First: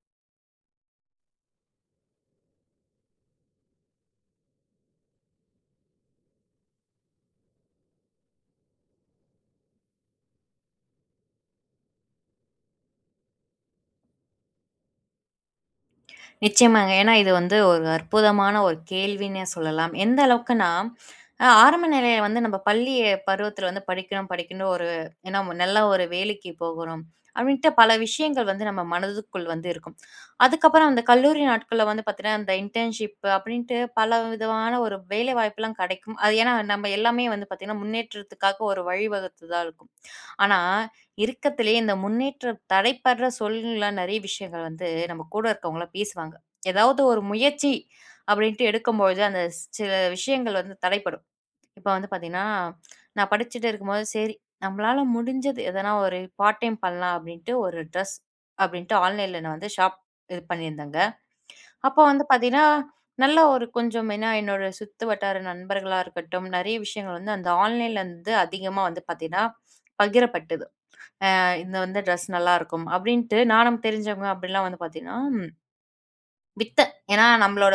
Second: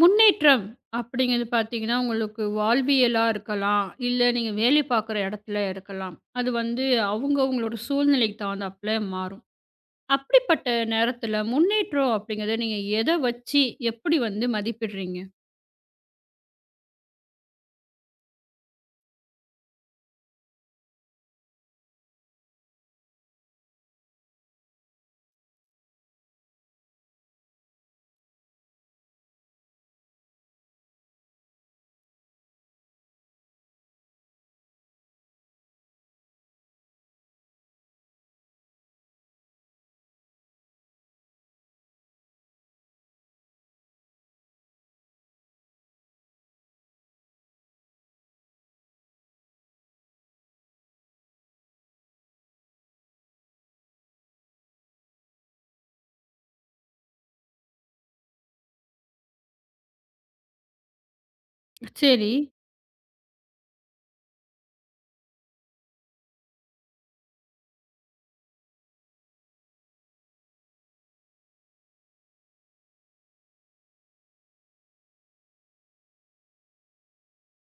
முன்னேற்றம் அப்படிங்கிறது பார்த்தீங்கன்னா, உங்களுக்கு வாழ்வியலா இருக்கலாம். இல்ல நீங்க வேலை பார்க்குற இடத்துல இருக்கலாம். அது வந்து அவங்கவங்களோட சூழ்நிலைக்கு தகுந்தாப்புல மாறும். அப்படிப்பட்ட நேரத்துல முன்னேற்றம் அப்படிங்கிறத நீங்க எத வச்சு எப்படி வந்து மதிப்பிடுறீங்க? நிச்சயமாங்க. ஏன்னா இது வந்து ஒரு அற்புதமான ஒரு கேள்வின்னே சொல்லலாம். எந்த அளவுக்குன்னா, ஆரம்ப நிலையில வந்து நம்ம பள்ளி பருவத்தில வந்து படிக்கணும், படிக்கணும் ஒரு ஏன்னா நல்ல ஒரு வேலைக்கு போகணும். அப்படின்ட்டு பல விஷயங்கள் வந்து நம்ம மனதுக்குள் வந்து இருக்கும். அதுக்கப்புறம் அந்த கல்லூரி நாட்கள்ல வந்து பார்த்தீங்கன்னா, அந்த இன்டர்ன்ஷிப் அப்படின்ட்டு பல விதமான ஒரு வேலை வாய்ப்புலாம் கிடைக்கும். அது ஏன்னா நம்ம எல்லாமே வந்து பார்த்தீங்கன்னா, முன்னேற்றத்துக்காக ஒரு வழிவகுத்து தான் இருக்கும். ஆனா இருக்கத்திலேயே இந்த முன்னேற்றம் தடைப்படுற சொல்லுலாம் நெறைய விஷயங்கள் வந்து நம்ம கூட இருக்கவங்கலாம் பேசுவாங்க. ஏதாவது ஒரு முயற்சி அப்படின்ட்டு எடுக்கும்பொழுது, அந்த சில விஷயங்கள் வந்து தடைப்படும். இப்ப வந்து பார்த்தீங்கன்னா, நான் படிச்சுட்டு இருக்கும்போது, சரி நம்மளால முடிஞ்சது எதனா ஒரு பார்ட் டைம் பண்ணலாம் அப்படின்ட்டு ஒரு ட்ரெஸ் அப்படின்ட்டு ஆன்லைன்ல நான் வந்து ஷாப் இது பண்ணியிருந்தேங்க. அப்போ வந்து சரி. பார்த்தீங்கன்னா, நல்ல ஒரு கொஞ்சம் ஏன்னா என்னோட சுத்து வட்டார நண்பர்களா இருக்கட்டும், நெறைய விஷயங்கள் வந்து அந்த ஆன்லைன்ல வந்து அதிகமா வந்து பார்த்தீங்கன்னா, பகிரப்பட்டது. இந்த வந்து ட்ரெஸ் நல்லாருக்கும். அப்படின்ட்டு நானும் தெரிஞ்சவங்க அப்படிலாம் வந்து பார்த்தீங்கன்னா, வித்தேன். ஏன்னா நம்மளோட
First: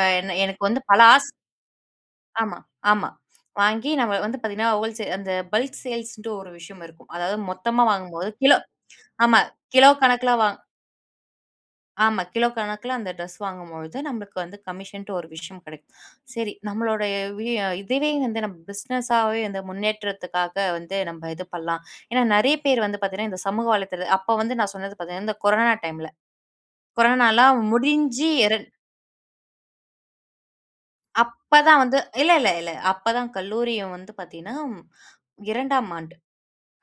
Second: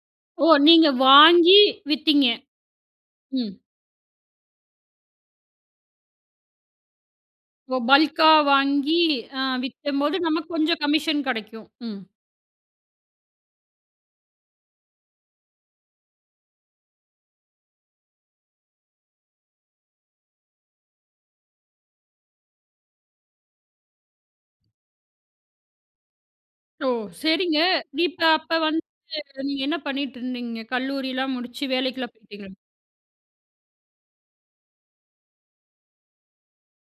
என்ன ஓ! எனக்கு வந்து நீங்க பல ஆஸ் வாங்கி வித்தீங்க. ஆமா, ஆமா. ம். வாங்கி நம்ம வந்து பார்த்தீங்கன்னா, ஹோல்சே அந்த பல்க் சேல்ஸ்ன்ட்டு ஒரு விஷயம் இருக்கும். அதாவது ஓ! மொத்தமா வாங்கும்போது பல்க்கா கிலோ வாங்கி ஆமா. அ கிலோ விக்கும்போது கணக்குல நமக்கு கொஞ்சம் கமிஷன் கிடைக்கும். ம். ஆமா. கிலோ கணக்குல அந்த ட்ரெஸ் வாங்கும்பொழுது நம்மளுக்கு வந்து கமிஷன்ட்டு ஒரு விஷயம் கிடைக்கும். சரி நம்மளுடைய வி இதுவே வந்து நம்ம பிசினஸாவே வந்து முன்னேற்றத்துக்காக வந்து நம்ம இது பண்ணலாம். ஏன்னா நெறைய பேர் வந்து பார்த்தீங்கன்னா, இந்த சமூக வலைத்தள அப்ப வந்து நான் சொன்னது பார்த்தீங்கன்னா, இந்த கொரோனா டைம்ல. ஓ! கொரோனாலாம் சரிங்க. இப்ப முடிஞ்சு அப்ப வந்து நீங்க என்ன பண்ணிட்டு இருந்தீங்க? கல்லூரிலாம் முடிச்சு அப்பதான் வந்து வேலைக்குலாம் இல்ல, இல்ல, போயிட்டீங்களா? இல்ல. அப்பதான் கல்லூரியும் வந்து பார்த்தீங்கன்னா, 2ஆம் ஆண்டு.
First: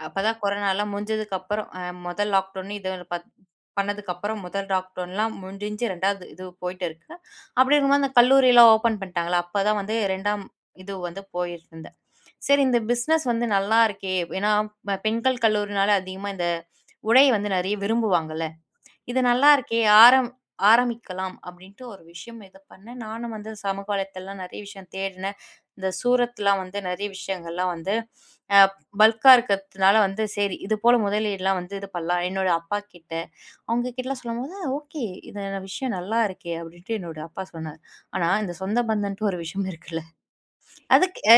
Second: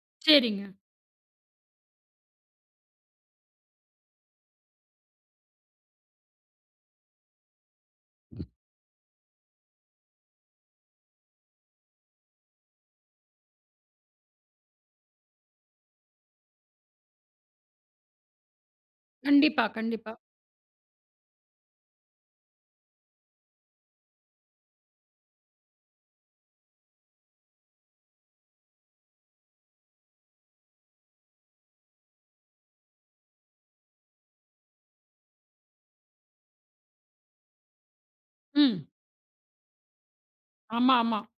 அப்பதான் சரிங்க. கொரோனாலாம் முடிஞ்சதுக்கப்புறம் முதல் லாக்டவுன் இது பண்ணதுக்கப்புறம் முதல் லாக்டவுன்லாம் முடிஞ்சு 2வது இது போயிட்டு இருக்கு. அப்படி இருக்கும்போது அந்த கல்லூரிலாம் ஓப்பன் பண்ணிட்டாங்களா, அப்பதான் வந்து 2ஆம் இது வந்து போயிருந்தேன். சரி இந்த பிசினஸ் வந்து நல்லா இருக்கே! ஏன்னா பெண்கள் கல்லூரினால அதிகமா இந்த உடை வந்து நெறைய விரும்புவாங்கல்ல. இது நல்லா கண்டிப்பா, இருக்கே! கண்டிப்பா. ஆரம்பிக்கலாம் அப்படின்ட்டு ஒரு விஷயம் இது பண்ணேன். நானும் வந்து சமூக வலைத்தளலாம் நெறைய விஷயம் தேடினேன். இந்த சூரத்லாம் வந்து நெறைய விஷயங்கள்லாம் வந்து அ பல்கா இருக்கிறதுனால வந்து சரி, இது போல முதலீடுலாம் வந்து இது பண்ணலாம். என்னோட அப்பா கிட்ட, அவங்க கிட்டலாம் சொல்லும்போது, "ஓகே, இது விஷயம் நல்லா இருக்கே!" அப்படின்ட்டு என்னோட அப்பா சொன்னாரு. ஆனா இந்த சொந்த ம். பந்தன்ட்டு ஒரு விஷயம் இருக்குல்ல. ஆமா, அதுக்கு ஆமா.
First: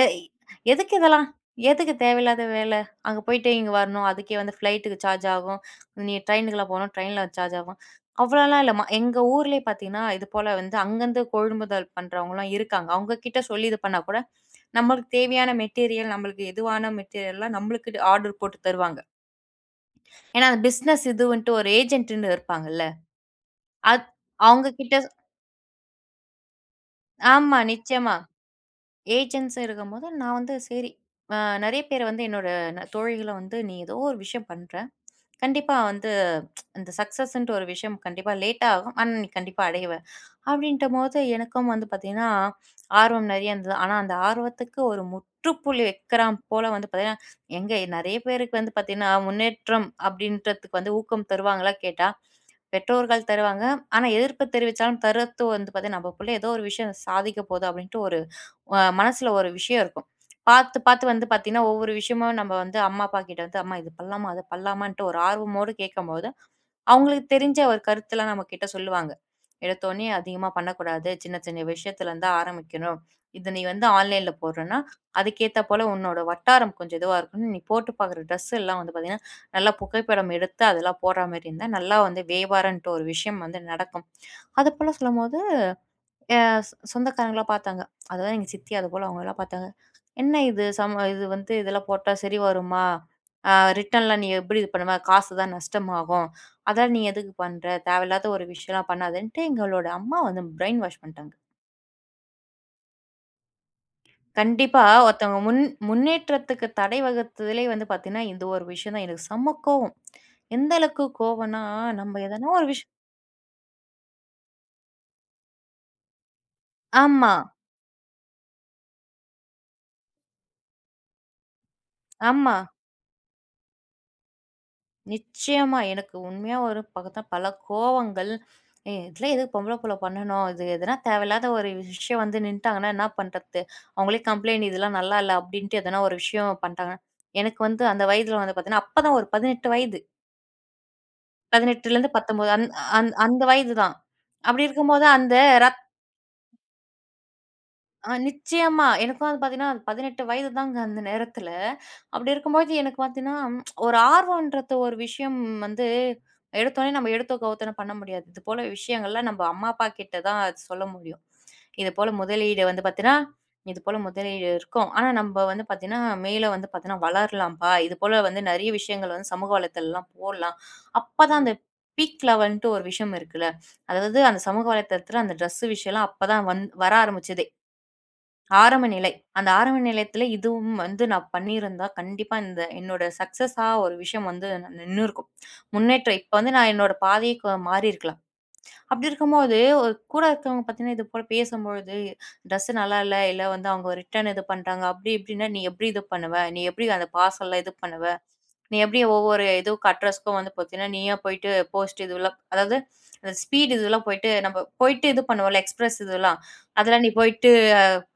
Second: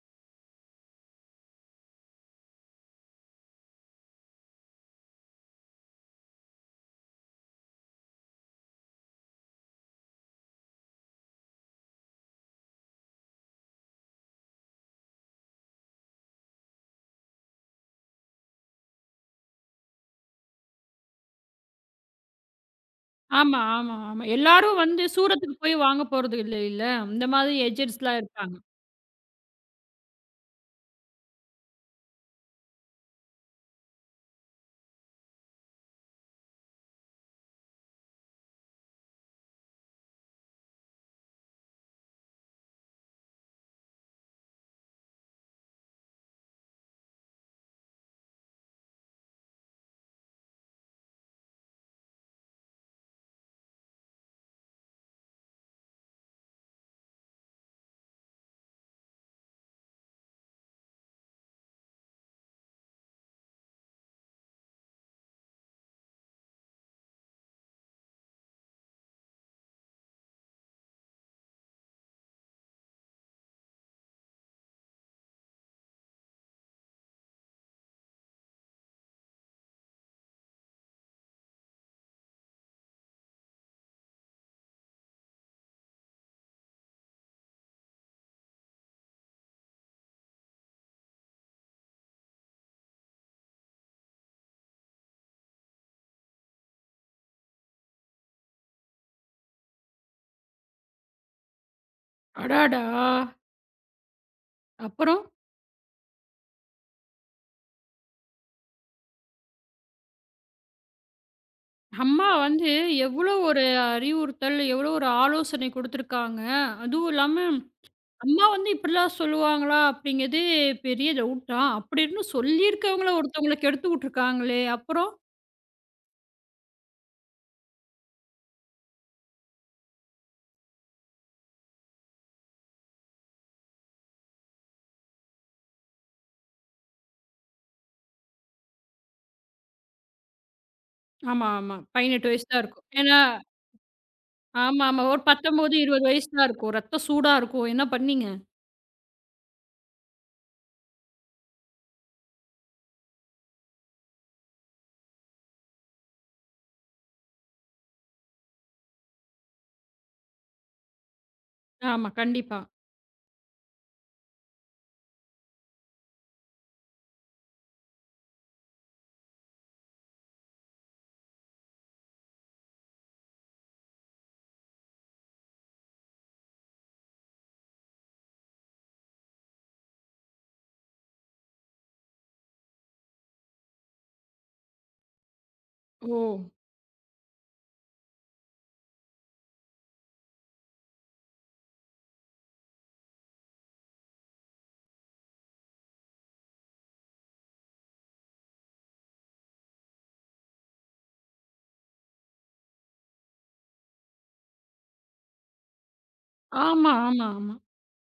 எதுக்கு இதெல்லாம்? எதுக்கு தேவையில்லாத வேல? அங்க போயிட்டு இங்க வரணும். அதுக்கே வந்து ஃப்ளைட்டுக்கு சார்ஜ் ஆகும். நீ ட்ரெயினுக்குலாம் போனா ட்ரெயின்ல சார்ஜ் ஆகும். அவ்வளோலாம் இல்லம்மா. எங்க ஊர்லயே பார்த்தீங்கன்னா, இது போல வந்து அங்கருந்து கொள்முதல் பண்றவங்கலாம் இருக்காங்க. அவங்க கிட்ட சொல்லி இது பண்ணா கூட, நம்மளுக்கு தேவையான மெட்டீரியல், நம்மளுக்கு எதுவான மெட்டீரியல்லாம் நம்மளுக்கு ஆர்டர் போட்டு தருவாங்க. ஏன்னா, அந்த பிசினஸ் இதுவன்ட்டு ஒரு ஏஜென்ட்ன்னு இருப்பாங்கல்ல. ஆமா, ஆமா, அத் ஆமா. அவங்க எல்லாரும் கிட்ட வந்து சூரத்துக்கு போய் வாங்க போறது இல்ல, இல்ல. இந்த மாதிரி ஆமா, நிச்சயமா. ஏஜென்ட்ஸ்லாம் இருப்பாங்க. ஏஜென்ட்ஸா இருக்கும்போது, நான் வந்து சரி, அ நெறைய பேர் வந்து என்னோட தோழிகள வந்து, "நீ ஏதோ ஒரு விஷயம் பண்ற. கண்டிப்பா வந்து அந்த சக்சஸ்ன்ட்டு ஒரு விஷயம் கண்டிப்பா லேட்டா ஆகும். ஆனா, நீ கண்டிப்பா அடைவ." அப்படின்ட்டபோது எனக்கும் வந்து பாத்தீங்கன்னா, ஆர்வம் நெறைய இருந்தது. ஆனா, அந்த ஆர்வத்துக்கு ஒரு முற்றுப்புள்ளி வைக்கிறான் போல வந்து பாத்தீங்கன்னா, எங்க நெறைய பேருக்கு வந்து பாத்தீங்கன்னா, முன்னேற்றம் அப்படின்றதுக்கு வந்து ஊக்கம் தருவாங்களா கேட்டா, பெற்றோர்கள் தருவாங்க. ஆனா, எதிர்ப்பு தெரிவிச்சாலும் தரத்து வந்து பாத்தீங்கன்னா, "நம்ம புள்ள ஏதோ ஒரு விஷயம் சாதிக்க போது" அப்படின்ட்டு ஒரு மனசுல ஒரு விஷயம் இருக்கும். பார்த்து, பார்த்து வந்து பார்த்தீங்கன்னா, ஒவ்வொரு விஷயமும் நம்ம வந்து அம்மா, அப்பா கிட்ட வந்து, "அம்மா இது பண்ணலாமா? அது பண்ணலாமான்ட்டு?" ஒரு ஆர்வமோடு கேட்கும்போது, அவங்களுக்கு தெரிஞ்ச ஒரு கருத்துலாம் நம்ம கிட்ட சொல்லுவாங்க. எடுத்தோனே அதிகமா பண்ணக்கூடாது. சின்ன, சின்ன விஷயத்துலருந்து ஆரம்பிக்கணும். இது நீ வந்து ஆன்லைன்ல போடுறன்னா, அதுக்கேத்தா போல உன்னோட வட்டாரம் கொஞ்சம் இதுவா இருக்கணும். நீ போட்டு பார்க்குற ட்ரெஸ் எல்லாம் வந்து பார்த்தீங்கன்னா, நல்லா புகைப்படம் எடுத்து அதெல்லாம் போடுற மாரி இருந்தா, நல்லா வந்து வியாபாரம்ன்ட்டு ஒரு விஷயம் வந்து நடக்கும். அதுபோல சொல்லும்போது அ சொந்தக்காரங்கலாம் பார்த்தாங்க. அதாவது எங்க சித்தி அதுபோல அவங்கலாம் பார்த்தாங்க. "என்ன இது சம இது வந்து இதெல்லாம் போட்டா சரி வருமா? அ ரிட்டர்ன்லாம் நீ எப்படி இது பண்ணுவ? காசு தான் நஷ்டமாகும். அதெல்லாம் நீ எதுக்கு பண்ற? தேவையில்லாத ஒரு விஷயம்லாம் பண்ணாதன்ட்டு" எங்களோட அம்மா வந்து பிரெயின் வாஷ் பண்ணிட்டாங்க. அடாடா! கண்டிப்பா அப்புறம் ஒருத்தவங்க முன்னேற்றத்துக்கு தடை வகுத்ததிலே வந்து பார்த்தீங்கன்னா, இந்த ஒரு விஷயம் தான் எனக்கு செம்ம கோவம். எந்த அளவுக்கு கோவம்னா, நம்ம அம்மா எதனா ஒரு வந்து விஷயம் எவ்ளோ ஒரு அறிவுறுத்தல், எவ்ளோ ஒரு ஆலோசனை குடுத்துருக்காங்க. அதுவும் ஆமா, இல்லாம, அம்மா வந்து இப்படிலாம் சொல்லுவாங்களா? அப்படிங்கிறது பெரிய டவுட் தான். அப்படி இருந்தும் ஆமா. சொல்லியிருக்கவங்கள ஒருத்தவங்கள கெடுத்து விட்டுருக்காங்களே! அப்புறம் நிச்சயமா. எனக்கு உண்மையா ஒரு பார்த்தா பல கோவங்கள், "ஏ இதெல்லாம் எதுக்கு பொம்பள புள்ள பண்ணணும்? இது எதுனா தேவையில்லாத ஒரு விஷயம் வந்து நின்ட்டாங்கன்னா என்ன பண்றது? அவங்களே கம்ப்ளைண்ட் இதெல்லாம் நல்லா இல்ல." அப்படின்ட்டு எதனா ஒரு விஷயம் பண்ட்டாங்கன்னா, எனக்கு வந்து அந்த வயதில வந்து பார்த்தீங்கன்னா, அப்பதான் ஒரு 18 வயது. ஆமா, ஆமா. 18லேருந்து 18 வயசு 19 தான் அந் இருக்கும். அந் ஏன்னா அந்த வயது தான். அப்படி ஆமா, ஆமா. இருக்கும்போது ஒரு அந்த 19, 20 வயசு தான் இருக்கும். ரத்தம் சூடா இருக்கும். என்ன பண்ணீங்க? நிச்சயமா. எனக்கும் வந்து பார்த்தீங்கன்னா, 18 வயது தாங்க அந்த நேரத்துல. அப்படி இருக்கும்போது எனக்கு பார்த்தீங்கன்னா, ஒரு ஆர்வம்ன்றது ஒரு விஷயம் வந்து எடுத்தோனே நம்ம எடுத்தோ கவுத்தோனே பண்ண முடியாது. இது போல விஷயங்கள்லாம் நம்ம அம்மா, அப்பா கிட்ட தான் அது சொல்ல முடியும். இது போல ஆமா, கண்டிப்பா. முதலீடு வந்து பார்த்தீங்கன்னா, இது போல முதலீடு இருக்கும். ஆனா நம்ம வந்து பார்த்தீங்கன்னா, மேல வந்து பார்த்தீங்கன்னா வளரலாம்ப்பா. இது போல வந்து நெறைய விஷயங்கள் வந்து சமூக வலைதளம்லாம் போடலாம். அப்பதான் அந்த பீக் லெவல்ன்ட்டு ஒரு விஷயம் இருக்குல்ல. அதாவது அந்த சமூக வலைத்தளத்துல அந்த ட்ரெஸ் விஷயம்லாம் அப்பதான் வர ஆரம்பிச்சது. ஆரம்ப நிலை. அந்த ஆரம்ப நிலையத்துல இதுவும் வந்து நான் பண்ணியிருந்தா, கண்டிப்பா இந்த என்னோட சக்சஸா ஒரு விஷயம் வந்து நின்னுருக்கும். ஓ! முன்னேற்றம் இப்ப வந்து நான் என்னோட பாதையே மாறியிருக்கலாம். அப்படி இருக்கும்போது, ஒரு கூட இருக்கிறவங்க பார்த்தீங்கன்னா, இது போல பேசும்பொழுது, "ட்ரெஸ் நல்லா இல்ல, இல்ல வந்து அவங்க ரிட்டர்ன் இது பண்ட்டாங்க." அப்படி இப்படின்னா, "நீ எப்படி இது பண்ணுவ? நீ எப்படி அந்த பார்சல்லாம் இது பண்ணுவ? நீ எப்படி ஒவ்வொரு இதுக்கு அட்ரஸ்க்கும் வந்து பார்த்தீங்கன்னா, நீயா போயிட்டு போஸ்ட் இதுவெல்லாம்" அதாவது அந்த ஸ்பீட் இதுவெல்லாம் போயிட்டு, நம்ம போயிட்டு இது பண்ணுவோம்ல, எக்ஸ்பிரஸ் இதுவெல்லாம். ஆமா, அதெல்லாம் நீ ஆமா, போயிட்டு ஆமா,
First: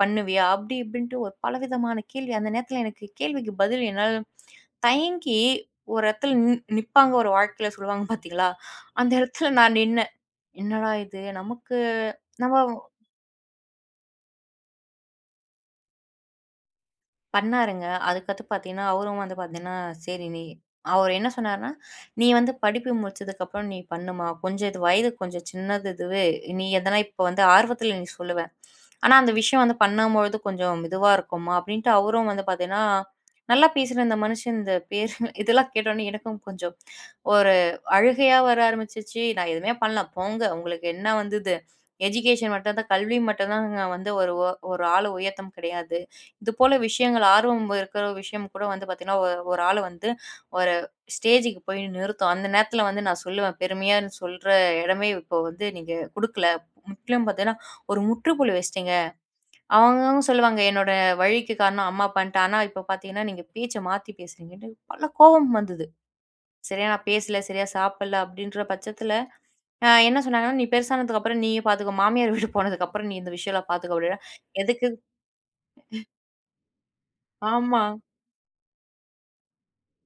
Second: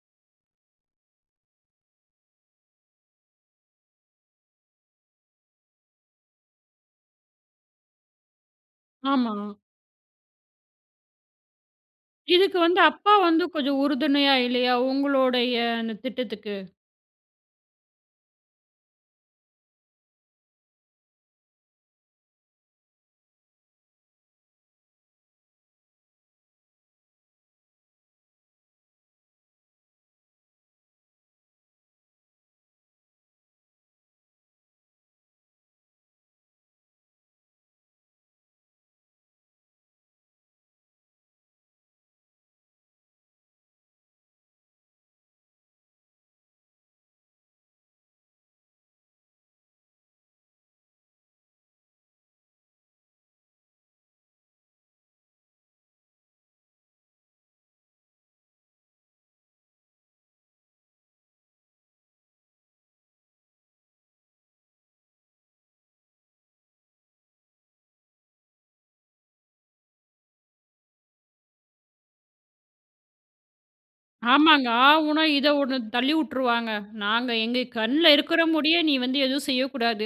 பண்ணுவியா? அப்படி இப்படின்ட்டு ஒரு பலவிதமான கேள்வி. அந்த நேரத்துல எனக்கு கேள்விக்கு பதில் என்னால தயங்கி ஒரு இடத்துல நிப்பாங்க ஒரு வாழ்க்கையில சொல்லுவாங்க பாத்தீங்களா? அந்த ஆமா. இடத்துல நான் நின்னேன். என்னடா இது? நமக்கு நம்ம இதுக்கு வந்து அப்பா வந்து கொஞ்சம் உறுதுணையா இல்லையா? உங்களுடைய அந்த திட்டத்துக்கு. பண்ணாருங்க. அதுக்கடுத்து பார்த்தீங்கன்னா, அவரும் வந்து பார்த்தீங்கன்னா, சரி நீ அவரு என்ன சொன்னாருன்னா, "நீ வந்து படிப்பு முடிச்சதுக்கப்புறம் நீ பண்ணும்மா. கொஞ்சம் இது வயது கொஞ்சம் சின்னது இதுவே. நீ எதனா இப்போ வந்து ஆர்வத்தில நீ சொல்லுவ. ஆனா அந்த விஷயம் வந்து பண்ணும்பொழுது கொஞ்சம் இதுவா இருக்கும்மா" அப்படின்ட்டு அவரும் வந்து பார்த்தீங்கன்னா, நல்லா பேசுற இந்த மனுஷன் இந்த பேரு இதெல்லாம் கேட்டோனே எனக்கும் கொஞ்சம் ஒரு அழுகையா வர ஆரம்பிச்சுச்சு. நான் எதுவுமே பண்ணல. போங்க உங்களுக்கு என்ன வந்து இது எஜுகேஷன் மட்டும் தான் கல்வி மட்டும் தாங்க வந்து ஒரு ஒரு ஆள உயர்த்தும் கிடையாது. இது போல விஷயங்கள் ஆர்வம் இருக்கிற விஷயம் கூட வந்து பார்த்தீங்கன்னா, ஒரு ஆள வந்து ஒரு ஸ்டேஜுக்கு போய் நிறுத்தும். அந்த நேரத்தில வந்து நான் சொல்லுவேன், பெருமையா சொல்ற இடமே இப்போ வந்து நீங்க குடுக்கல. முற்றிலும் பார்த்தீங்கன்னா, ஒரு முற்றுப்புள்ளி வச்சுட்டீங்க. அவங்கவங்க சொல்லுவாங்க, என்னோட வழிக்கு காரணம் அம்மா அப்பான்ட்டு. ஆனா இப்போ பார்த்தீங்கன்னா, நீங்க பேச்ச மாத்தி பேசுறீங்கன்ட்டு பல கோவம் வந்தது. சரியா நான் பேசல, சரியா சாப்பிடல அப்படின்ற பட்சத்தில என்ன சொன்னாங்கன்னா, "நீ பெருசானதுக்கப்புறம் நீயே பார்த்துக்கோ. மாமியார் வீடு போனதுக்கப்புறம் நீ இந்த விஷயம்லாம் பார்த்துக்க" அப்படின்னா, ஆமாங்க. எதுக்கு? ஆ ஊன்னா, இத ஒண்ணு தள்ளி உட்டுருவாங்க. நாங்க எங்க ஆமா. கண்ல இருக்கிற முடிய நீ வந்து எதுவும் செய்யக்கூடாது.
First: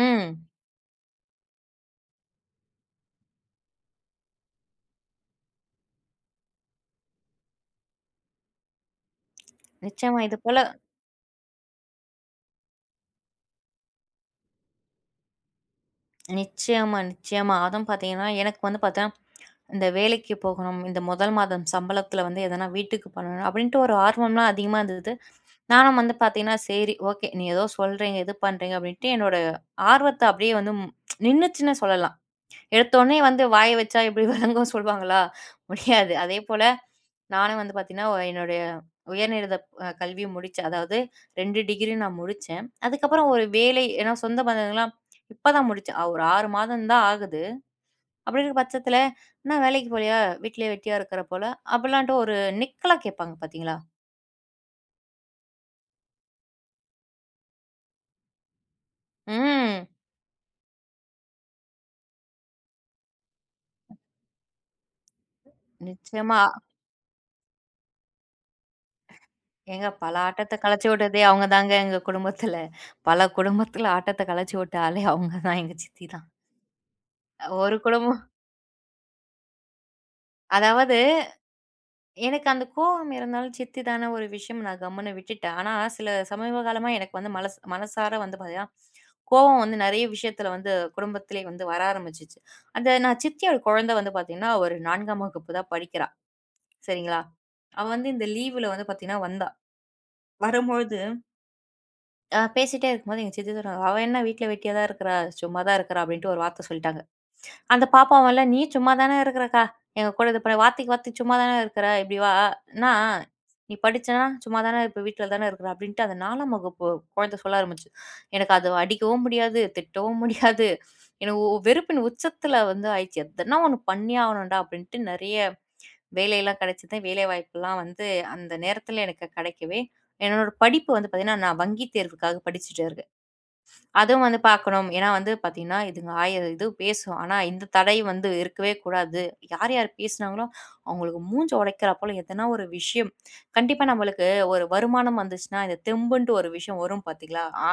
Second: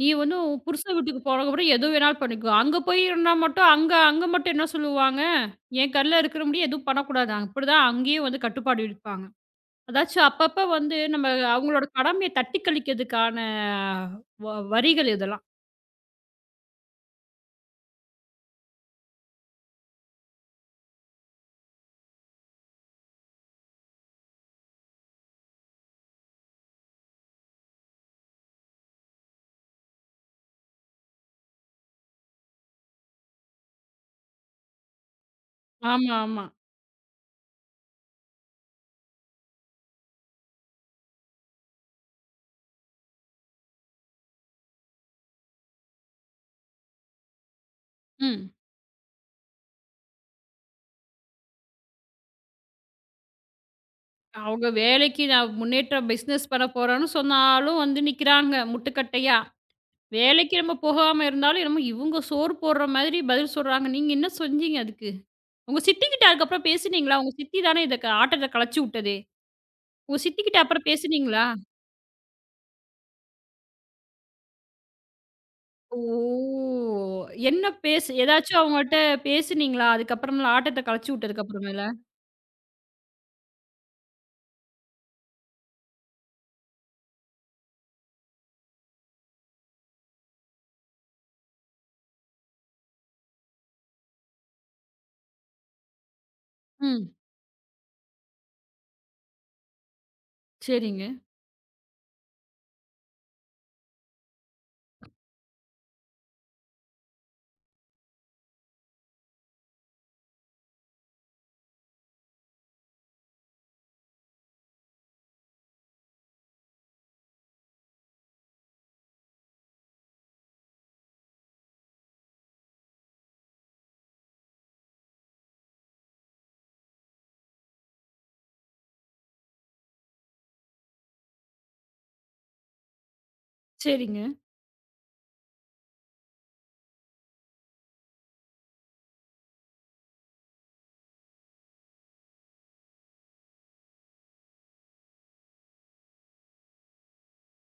நீ வந்து உன் புருஷன் வீட்டுக்கு போனதுக்கப்புறம் எது வேணாலும் பண்ணிக்கோ. அங்க போய் இருந்தா மட்டும் அங்க அங்க மட்டும் என்ன சொல்லுவாங்க? என் கண்ல இருக்கிற முடிய எதுவும் பண்ணக்கூடாது. அப்படிதான் அங்கேயும் வந்து கட்டுப்பாடு விதிப்பாங்க. நிச்சயமா. அதாச்சும் இது போல அப்பப்ப வந்து நம்ம அவங்களோட கடமைய தட்டி கழிக்கிறதுக்கான வ வரிகள் இதெல்லாம். நிச்சயமா, நிச்சயமா. அதுவும் பார்த்தீங்கன்னா, எனக்கு வந்து பார்த்தீங்கன்னா, இந்த வேலைக்கு போகணும். இந்த முதல் மாதம் சம்பளத்தில வந்து எதனா வீட்டுக்கு பண்ணணும் அப்படின்ட்டு ஒரு ஆர்வம்லாம் அதிகமா இருந்தது. நானும் வந்து பார்த்தீங்கன்னா, சரி ஓகே. நீ ஏதோ சொல்றீங்க, இது பண்றீங்க அப்படின்ட்டு என்னோட ஆர்வத்த அப்படியே வந்து நின்னுச்சுன்னே சொல்லலாம். எடுத்தோனே வந்து வாய வச்சா எப்படி விளங்கும்னு சொல்லுவாங்களா? முடியாது. ஆமா, ஆமா. அதேபோல நானும் வந்து பார்த்தீங்கன்னா, என்னுடைய உயர்நிலை கல்வி முடிச்சேன். அதாவது 2 டிகிரி நான் முடிச்சேன். அதுக்கப்புறம் ஒரு வேலை ஏன்னா சொந்த பந்தங்கள்லாம் இப்ப தான் முடிச்சேன். ஒரு 6 மாதம் தான் ஆகுது. அப்படி ம். இருக்க பட்சத்தில "என்ன வேலைக்கு போலயா? வீட்லயே வெட்டியா இருக்கிற போல" அப்படிலான்ட்டு ஒரு நக்கலா கேட்பாங்க பார்த்தீங்களா? அவங்க வேலைக்கு நான் முன்னேற்றம் பிசினஸ் பண்ண போறேன்னு சொன்னாலும் வந்து நிக்கிறாங்க முட்டுக்கட்டையா. ம். வேலைக்கு நம்ம போகாம இருந்தாலும் என்னமோ இவங்க சோறு போடுற மாதிரி பதில் சொல்றாங்க. நீங்க என்ன செஞ்சீங்க அதுக்கு? உங்க சித்திக்கிட்ட நிச்சயமா. அதுக்கப்புறம் பேசுனீங்களா? உங்க சித்தி தானே இத ஆட்டத்த கலச்சு விட்டதே! ஏங்க பல உங்க ஆட்டத்த சித்திக்கிட்ட அப்புறம் கலைச்சு விட்டதே பேசுனீங்களா? அவங்க தாங்க எங்க குடும்பத்தில. பல குடும்பத்தில ஆட்டத்த கலைச்சு விட்ட ஆளே அவங்க தான் எங்க சித்தி தான். ஓ! என்ன ஒரு பேசு குடும்பம் ஏதாச்சும் அவங்கள்ட்ட பேசுனீங்களா? அதுக்கப்புறமேல ஆட்டத்த அதாவது கலச்சு விட்டதுக்கு அப்புறமேல? எனக்கு அந்த கோவம் இருந்தாலும் சித்தி தான ஒரு விஷயம் நான் கம்முன்னு விட்டுட்டேன். ஆனா, சில சமீப காலமா எனக்கு வந்து மனசு மனசார வந்து பார்த்தீங்கன்னா, கோவம் வந்து நெறைய விஷயத்துல வந்து குடும்பத்திலே வந்து வர ஆரம்பிச்சுச்சு. அந்த நான் சித்தியோட குழந்தை வந்து பார்த்தீங்கன்னா, ஒரு 4ஆம் வகுப்பு தான் படிக்கிறா. ம். சரிங்களா? அவ வந்து இந்த லீவுல வந்து பார்த்தீங்கன்னா வந்தா. வரும்பொழுது சரிங்க, பேசிட்டே இருக்கும்போது எங்க சித்தி சொல்றாங்க, "அவ என்ன வீட்ல வெட்டியா தான் இருக்கிறா, சும்மா தான் இருக்கிறா" அப்படின்ட்டு ஒரு வார்த்தை சொல்லிட்டாங்க. அந்த பாப்பாவும்ல, "நீ சும்மா தானே இருக்கிறக்கா, எங்க கூட இது பண்ண வார்த்தைக்கு வார்த்தைக்கு சும்மா தானே இருக்கிற, இப்படி வா னா நீ படிச்சனா சும்மா தானே இப்ப வீட்ல தானே இருக்கிற" அப்படின்ட்டு அந்த 4ஆம் வகுப்பு குழந்தை சொல்ல ஆரம்பிச்சுது. எனக்கு அது அடிக்கவும் முடியாது, திட்டவும் முடியாது. எனக்கு வெறுப்பின் உச்சத்துல வந்து ஆயிடுச்சு. எதனா ஒண்ணு பண்ணியே ஆகணும்டா அப்படின்ட்டு நெறைய வேலையெல்லாம் கிடைச்சது. வேலை வாய்ப்புலாம் வந்து அந்த நேரத்துல எனக்கு கிடைக்கவே, என்னோட படிப்பு வந்து பார்த்தீங்கன்னா, நான் வங்கி தேர்வுக்காக படிச்சுட்டு இருக்கேன். சரிங்க. அதுவும் வந்து பார்க்கணும். ஏன்னா வந்து பார்த்தீங்கன்னா, இதுங்க 1000 இது பேசும். ஆனா, இந்த தடை வந்து இருக்கவே கூடாது. யார் யார் பேசினாங்களோ, அவங்களுக்கு மூஞ்ச உடைக்கிறா போல எதனா ஒரு விஷயம். கண்டிப்பா நம்மளுக்கு ஒரு வருமானம் வந்துச்சுன்னா, இந்த தெம்புன்ட்டு ஒரு விஷயம் வரும் பார்த்தீங்களா?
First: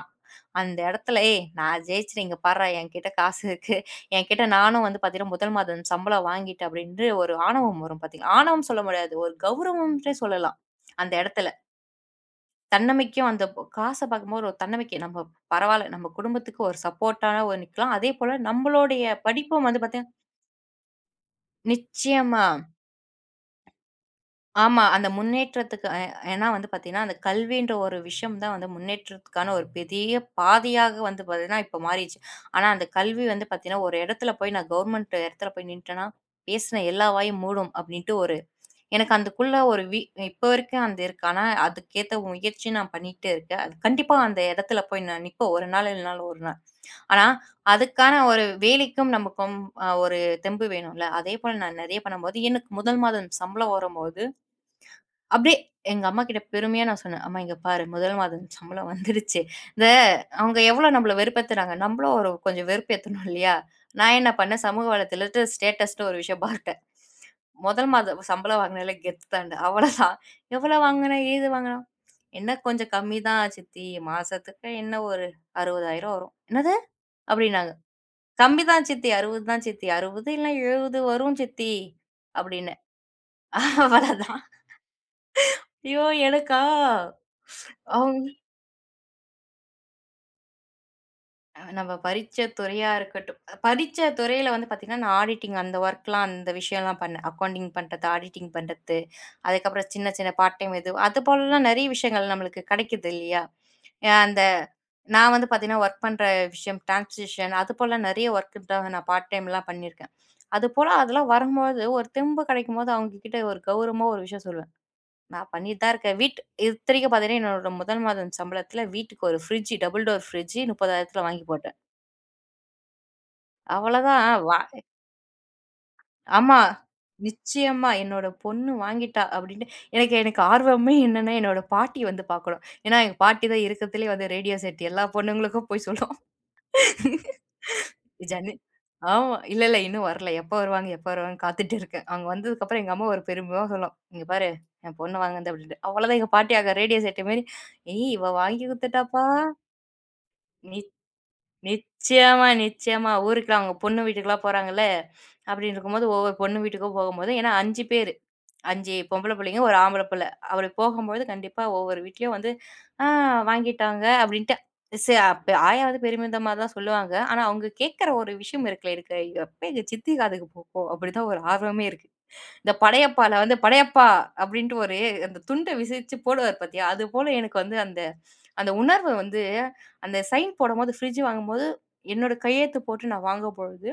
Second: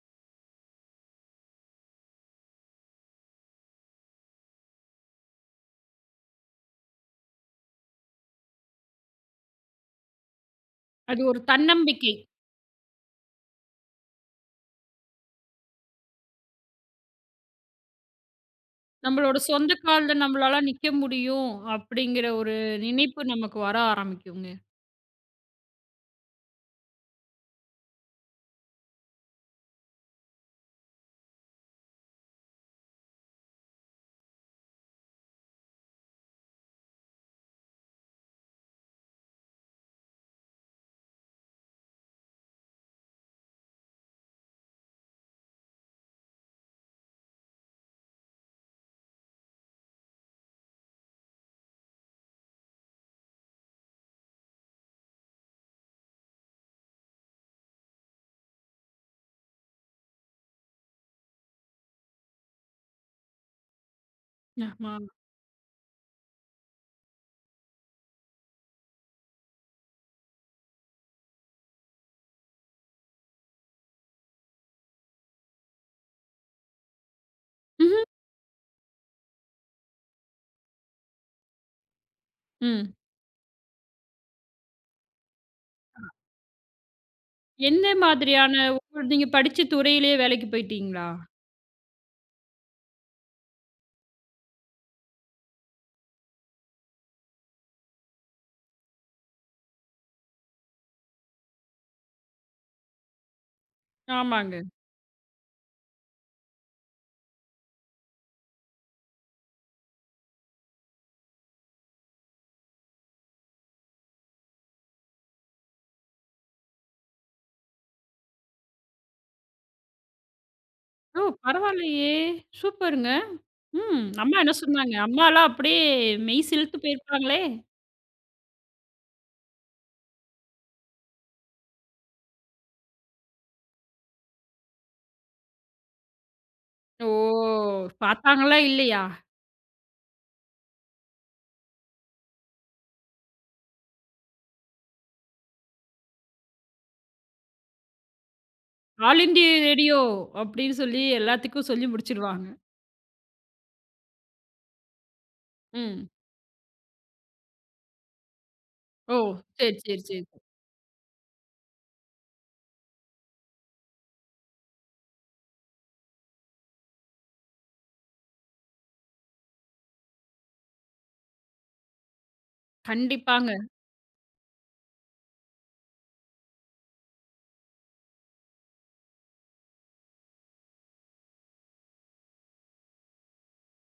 அந்த இடத்துல, "ஏய் நான் ஜெயிச்சுட்டேன். இங்க பார்றா என்கிட்ட காசு இருக்கு. என்கிட்ட நானும் வந்து பார்த்தீங்கன்னா, முதல் மாதம் சம்பளம் வாங்கிட்டேன்" அப்படின்ட்டு ஒரு ஆணவம் வரும் பார்த்தீங்களா? ஆணவம் சொல்ல முடியாது. ஒரு கௌரவம்ன்றே சொல்லலாம். அந்த அது ஒரு இடத்துல. தன்னம்பிக்கை. தன்னம்பிக்கையும் அந்த காச பார்க்கும்போது ஒரு தன்னம்பிக்கை. நம்ம பரவால்ல, நம்ம குடும்பத்துக்கு ஒரு சப்போர்ட்டா ஒரு நிக்கலாம். அதேபோல நம்மளுடைய நம்மளோட படிப்பும் சொந்த வந்து பார்த்தீங்கன்னா கால்ல நம்மளால நிக்க முடியும் அப்படிங்கிற நிச்சயமா. ஒரு நினைப்பு நமக்கு வர ஆரம்பிக்குங்க. ஆமா. அந்த முன்னேற்றத்துக்கு ஏன்னா வந்து பார்த்தீங்கன்னா, அந்த கல்வின்ற ஒரு விஷயம் தான் வந்து முன்னேற்றத்துக்கான ஒரு பெரிய பாதையாக வந்து பார்த்தீங்கன்னா, இப்ப மாறிருச்சு. ஆனா அந்த கல்வி வந்து பார்த்தீங்கன்னா, ஒரு இடத்துல போய் நான் கவர்மெண்ட் இடத்துல போய் நின்ட்டேன்னா, "பேசின எல்லா வாயும் மூடும்" அப்படின்ட்டு ஒரு எனக்கு அதுக்குள்ள ஒரு வி இப்ப வரைக்கும் அந்த இருக்கு. ஆனா, அதுக்கேத்த முயற்சி நான் பண்ணிட்டே இருக்கேன். அது கண்டிப்பா அந்த இடத்துல போய் நான் நிப்பேன். ஒரு நாள் இல்லனாலும் ஒரு நாள். ஆனா, அதுக்கான ஒரு வேலைக்கும் நமக்கும் ஒரு தெம்பு வேணும்ல. அதேபோல நான் நெறைய பண்ணும்போது, எனக்கு முதல் மாதம் சம்பளம் வரும்போது அப்படியே எங்க அம்மாகிட்ட பெருமையா நான் சொன்னேன், "அம்மா இங்க பாரு, முதல் மாதம் சம்பளம் வந்துருச்சு. இந்த அவங்க எவ்வளோ நம்மள வெறுப்பேத்துறாங்க. நம்மளும் ஒரு கொஞ்சம் வெறுப்பேத்தணும் இல்லையா?" நான் என்ன பண்ணேன், சமூக ஆமா. வலைதளத்தில ஸ்டேட்டஸ்ன்னு ஒரு விஷயம் பார்த்துட்டேன். முதல் மாதம் சம்பளம் வாங்கினேன்ல கெத்து தாண்டு. அவ்வளோதான். எவ்வளோ வாங்குன? ஏது வாங்குன? "என்ன கொஞ்சம் கம்மி தான் சித்தி. மாசத்துக்கு என்ன ஒரு 60,000 வரும்." "என்னது?" அப்படின்னாங்க. ம்ஹ்ம். "கம்மி தான் சித்தி. 60 தான் சித்தி. 60 இல்ல 70 வரும் சித்தி." அப்படின்னேன். ம். அவ்வளதான். ஐயோ! எனக்கா? எந்த அவுங் மாதிரியான ஒரு நீங்க படிச்ச துறையிலேயே வேலைக்கு போயிட்டீங்களா? நம்ம படிச்ச துறையா இருக்கட்டும். படிச்ச துறையில வந்து பார்த்தீங்கன்னா, நான் ஆடிட்டிங் அந்த ஒர்க்லாம் அந்த விஷயம்லாம் பண்ணேன். அக்கவுண்டிங் பண்றது, ஆடிட்டிங் பண்றது, அதுக்கப்புறம் சின்ன சின்ன பார்ட் டைம் இது, அது போலலாம் நெறைய விஷயங்கள் நம்மளுக்கு கிடைக்குது இல்லையா? அந்த ஆமாங்க. நான் வந்து பார்த்தீங்கன்னா, ஒர்க் பண்ற விஷயம் டிரான்ஸ்கிரிப்ஷன் அது போல நெறைய ஒர்க்குக்காக நான் பார்ட் டைம்லாம் பண்ணியிருக்கேன். அதுபோல அதெல்லாம் வரும்போது, ஒரு தெம்பு கிடைக்கும்போது, அவுங்ககிட்ட ஒரு கௌரவமா ஒரு விஷயம் சொல்லுவேன். நான் பண்ணிட்டு தான் இருக்கேன். வீட் இத்தனைக்கும் பார்த்தீங்கன்னா, என்னோட முதல் மாதம் சம்பளத்துல வீட்டுக்கு ஒரு ஃப்ரிட்ஜ் டபுள் டோர் ஃப்ரிட்ஜ் ஓ! 30,000த்துல வாங்கி போட்டேன். பரவாயில்லையே! சூப்பருங்க. ம். அவ்வளதான் அம்மா என்ன வா சொன்னாங்க? அம்மாலாம் அப்படியே மெய் ஆமா. சிலுத்து போயிருப்பாங்களே! நிச்சயமா. என்னோட பொண்ணு வாங்கிட்டா அப்டின்ட்டு எனக்கு எனக்கு ஆர்வமே என்னன்னா, என்னோட பாட்டி வந்து பார்க்கணும். ஏன்னா, எங்க பாட்டி தான் இருக்கறதுலயே வந்து ரேடியோ செட் எல்லா பொண்ணுங்களுக்கும் போய் சொல்லும். ஓ! ஜன்னு பார்த்தாங்களா இல்லையா? ஆமா. இல்ல, இல்ல. இன்னும் வரல. எப்ப வருவாங்க, எப்ப வருவாங்கன்னு காத்துட்டு இருக்கேன். அவங்க வந்ததுக்கப்புறம் எங்க அம்மா ஒரு பெருமையா சொல்லும். "இங்க பாரு, என் பொண்ணு வாங்குனது" அப்படின்ட்டு. அவ்வளோதான் எங்க பாட்டி அங்க ரேடியோ செட்டு மாரி, "ஏய்! இவ வாங்கி ஆல் குடுத்துட்டாப்பா." இந்தியா ரேடியோ அப்படின்னு நி சொல்லி எல்லாத்துக்கும் சொல்லி நிச்சயமா, முடிச்சுருவாங்க. நிச்சயமா. ஊருக்குலாம் அவங்க பொண்ணு வீட்டுக்குலாம் போறாங்கல்ல, அப்படின்னு இருக்கும்போது ம். ஒவ்வொரு பொண்ணு வீட்டுக்கும் போகும்போது ஏன்னா 5 பேரு. 5 ஓ! பொம்பள புள்ளைங்க, 1 சரி, சரி, ஆம்பள சரி. புள்ள. அப்படி போகும்போது கண்டிப்பா ஒவ்வொரு வீட்லயும் வந்து, "ஆ வாங்கிட்டாங்க" அப்படின்ட்டு. சே அப்ப ஆயா வந்து பெருமிதமா தான் சொல்லுவாங்க. ஆனா அவங்க கேட்கற ஒரு விஷயம் இருக்குல்ல, எனக்கு எப்ப எங்க சித்தி காதுக்கு போகும் அப்படிதான் ஒரு ஆர்வமே இருக்கு. இந்த படையப்பால கண்டிப்பாங்க. வந்து படையப்பா அப்படின்ட்டு ஒரு அந்த துண்ட விசிச்சு போடுவார் பாத்தியா, அது போல எனக்கு வந்து அந்த அந்த உணர்வு வந்து அந்த சைன் போடும்போது, ஃப்ரிட்ஜ் வாங்கும்போது என்னோட கையெழுத்து போட்டு நான் வாங்கும்பொழுது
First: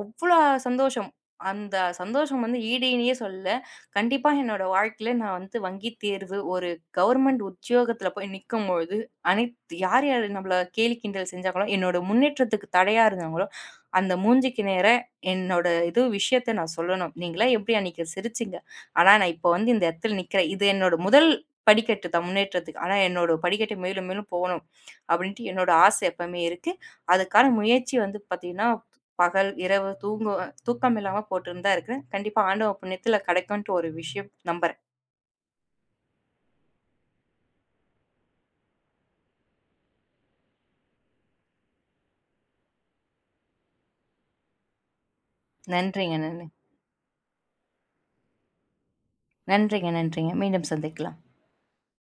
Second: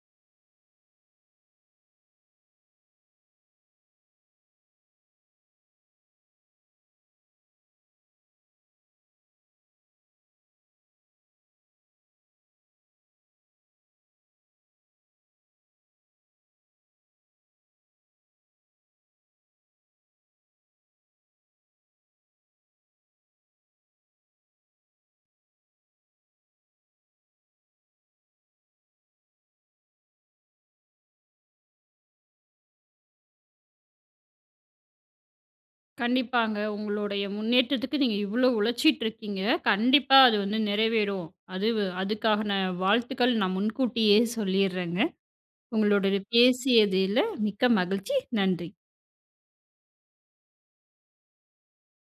அவ்ளோ சந்தோஷம். அந்த சந்தோஷம் வந்து ஈடேன்னே சொல்லல. கண்டிப்பா என்னோட வாழ்க்கையில நான் வந்து வங்கி தேர்வு, ஒரு கவர்மெண்ட் உத்தியோகத்துல போய் நிக்கும்பொழுது, அனைத்து யார் யார் நம்மள கேலி, கிண்டல் செஞ்சாங்களோ, என்னோட முன்னேற்றத்துக்கு தடையா இருந்தாங்களோ, அந்த மூஞ்சிக்கு நேரா என்னோட இது விஷயத்த நான் சொல்லணும். "நீங்கலாம் எப்படி அன்னைக்கு சிரிச்சீங்க? ஆனா நான் இப்ப வந்து இந்த இடத்துல நிக்கிறேன். இது என்னோட முதல் படிக்கட்டு தான் முன்னேற்றத்துக்கு. ஆனா என்னோட படிக்கட்டு மேலும் மேலும் போணும்." அப்படின்ட்டு என்னோட ஆசை எப்பவுமே இருக்கு. அதுக்கான முயற்சி வந்து பார்த்தீங்கன்னா பகல், இரவு தூக்கம் இல்லாம போட்டுன்னு தான் இருக்கிறேன். கண்டிப்பா ஆண்டவன் புண்ணியத்துல கிடைக்கும்ன்ட்டு ஒரு விஷயம் நம்புறேன். கண்டிப்பாங்க. உங்களுடைய முன்னேற்றத்துக்கு நீங்க இவ்ளோ உழைச்சிட்டுருக்கீங்க. கண்டிப்பா அது வந்து நிறைவேறும். அதுக்கான வாழ்த்துக்கள் நான் முன்கூட்டியே சொல்லிர்றேங்க. உங்களோட நன்றிங்க, நன்றி. பேசியதில மிக்க மகிழ்ச்சி. நன்றி. நன்றிங்க, நன்றிங்க. மீண்டும் சந்திக்கலாம்.